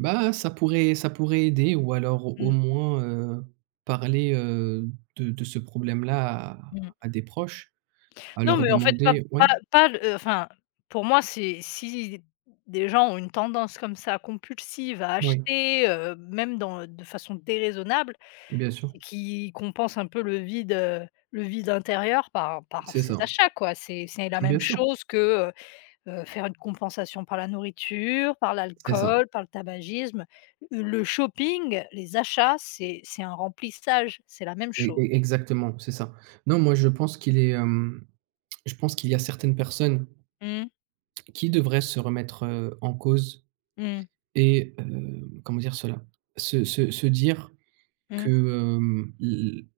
Bah, ça pourrait ça pourrait aider ou alors au Mmh. moins, heu, parler, heu, de de ce problème-là à Mmh. à des proches, à Non leur mais, en fait, pas demander pas ouais? pas le heu, enfin pour moi, c'est si des gens ont une tendance, comme ça, compulsive à Oui. acheter, heu, même dans de façon déraisonnable, Bien sûr. c'est qu'ils compensent un peu le vide, heu, le vide intérieur par par C'est ces ça. achats, quoi. C'est c'est la Bien même sûr. chose que, heu, heu, faire une compensation par la nourriture, par C'est ça. l'alcool, par le tabagisme. Le shopping, les achats c'est c'est un remplissage, c'est la même E cho e exactement, c'est ça. Non, moi, je pense qu'il est, hem, je pense qu'il y a certaines personnes Mmh. qui devraient se remettre, heu, en cause Mmh. et heu, comment dire cela? Se se se dire que, Mmh. hem, l l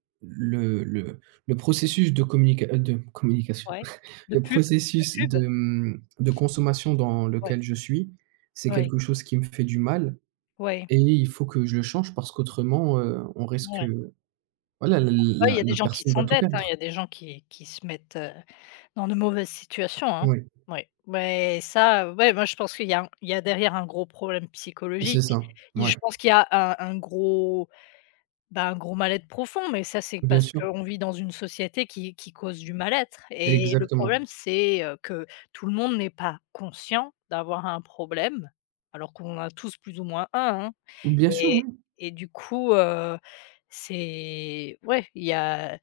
le le le processus de communica de communication Ouais. De le pub, de processus pub! de, mmh, de consommation dans Ouais. lequel je suis, c'est Ouais. quelque chose qui me fait du mal Ouais. et il faut que je le change parce qu'autrement, heu, on risque, Ouais. heu, voilà, la l Après, il y la a des la gens qui personne va tout s'endettent, hein. Il y perdre. a des gens qui qui se mettent, heu, dans de mauvaises situations, hein. Oui. Ouais, mais ça, ouais, moi, je pense qu'il y a un il y a derrière un gros problème C'est psychologique ça, et mouais. je pense qu'il y a un un gros, ben, un gros mal-être profond mais ça, c'est Bien parce sûr. qu'on vit dans une société qui qui cause du mal-être et le Exactement. problème c'est, heu, que tout le monde n'est pas conscient d'avoir un problème. Alors qu'on en a tous plus ou moins un, hein Bien sûr, et oui. et du coup, heu, c'est ouais il y a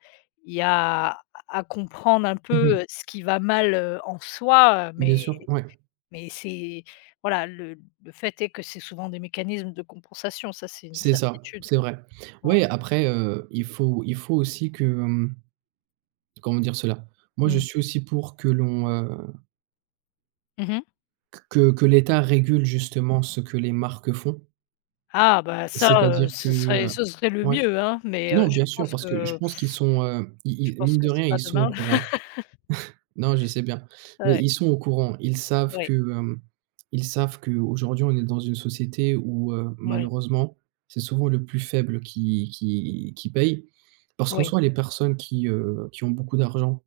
il y a à à comprendre un Mmh mh. peu ce qui va mal, heu, en soi Bien mais sûr, ouais. mais c'est voilà, le le fait est que c'est souvent des mécanismes de compensation, ça c'est une C'est ça, certitude. c'est vrai. Ouais. Ouais après, heu, il faut il faut aussi que, mmh, comment dire cela? Moi, je Mmh. suis aussi pour que l'on, heu Mmh mh. q que que l'État régule, justement, ce que les marques font. Ah bah, ça, heu, C'est-à-dire que, ce serait heu ce serait le ouais. mieux, hein, mais, heu, Non, je bien sûr, pense parce que je que pense qu'ils sont, heu, je ils ils pense mine que de rien, c'est pas ils sont au demain. courant. Non, je sais bien, mais Ouais. ils sont au courant. Ils savent que, Ouais. heu, ils savent qu'aujourd'hui, on est dans une société où, heu, Oui. malheureusement, c'est souvent le plus faible qui qui qui paye parce qu'en Oui. soit les personnes qui, heu, qui ont beaucoup d'argent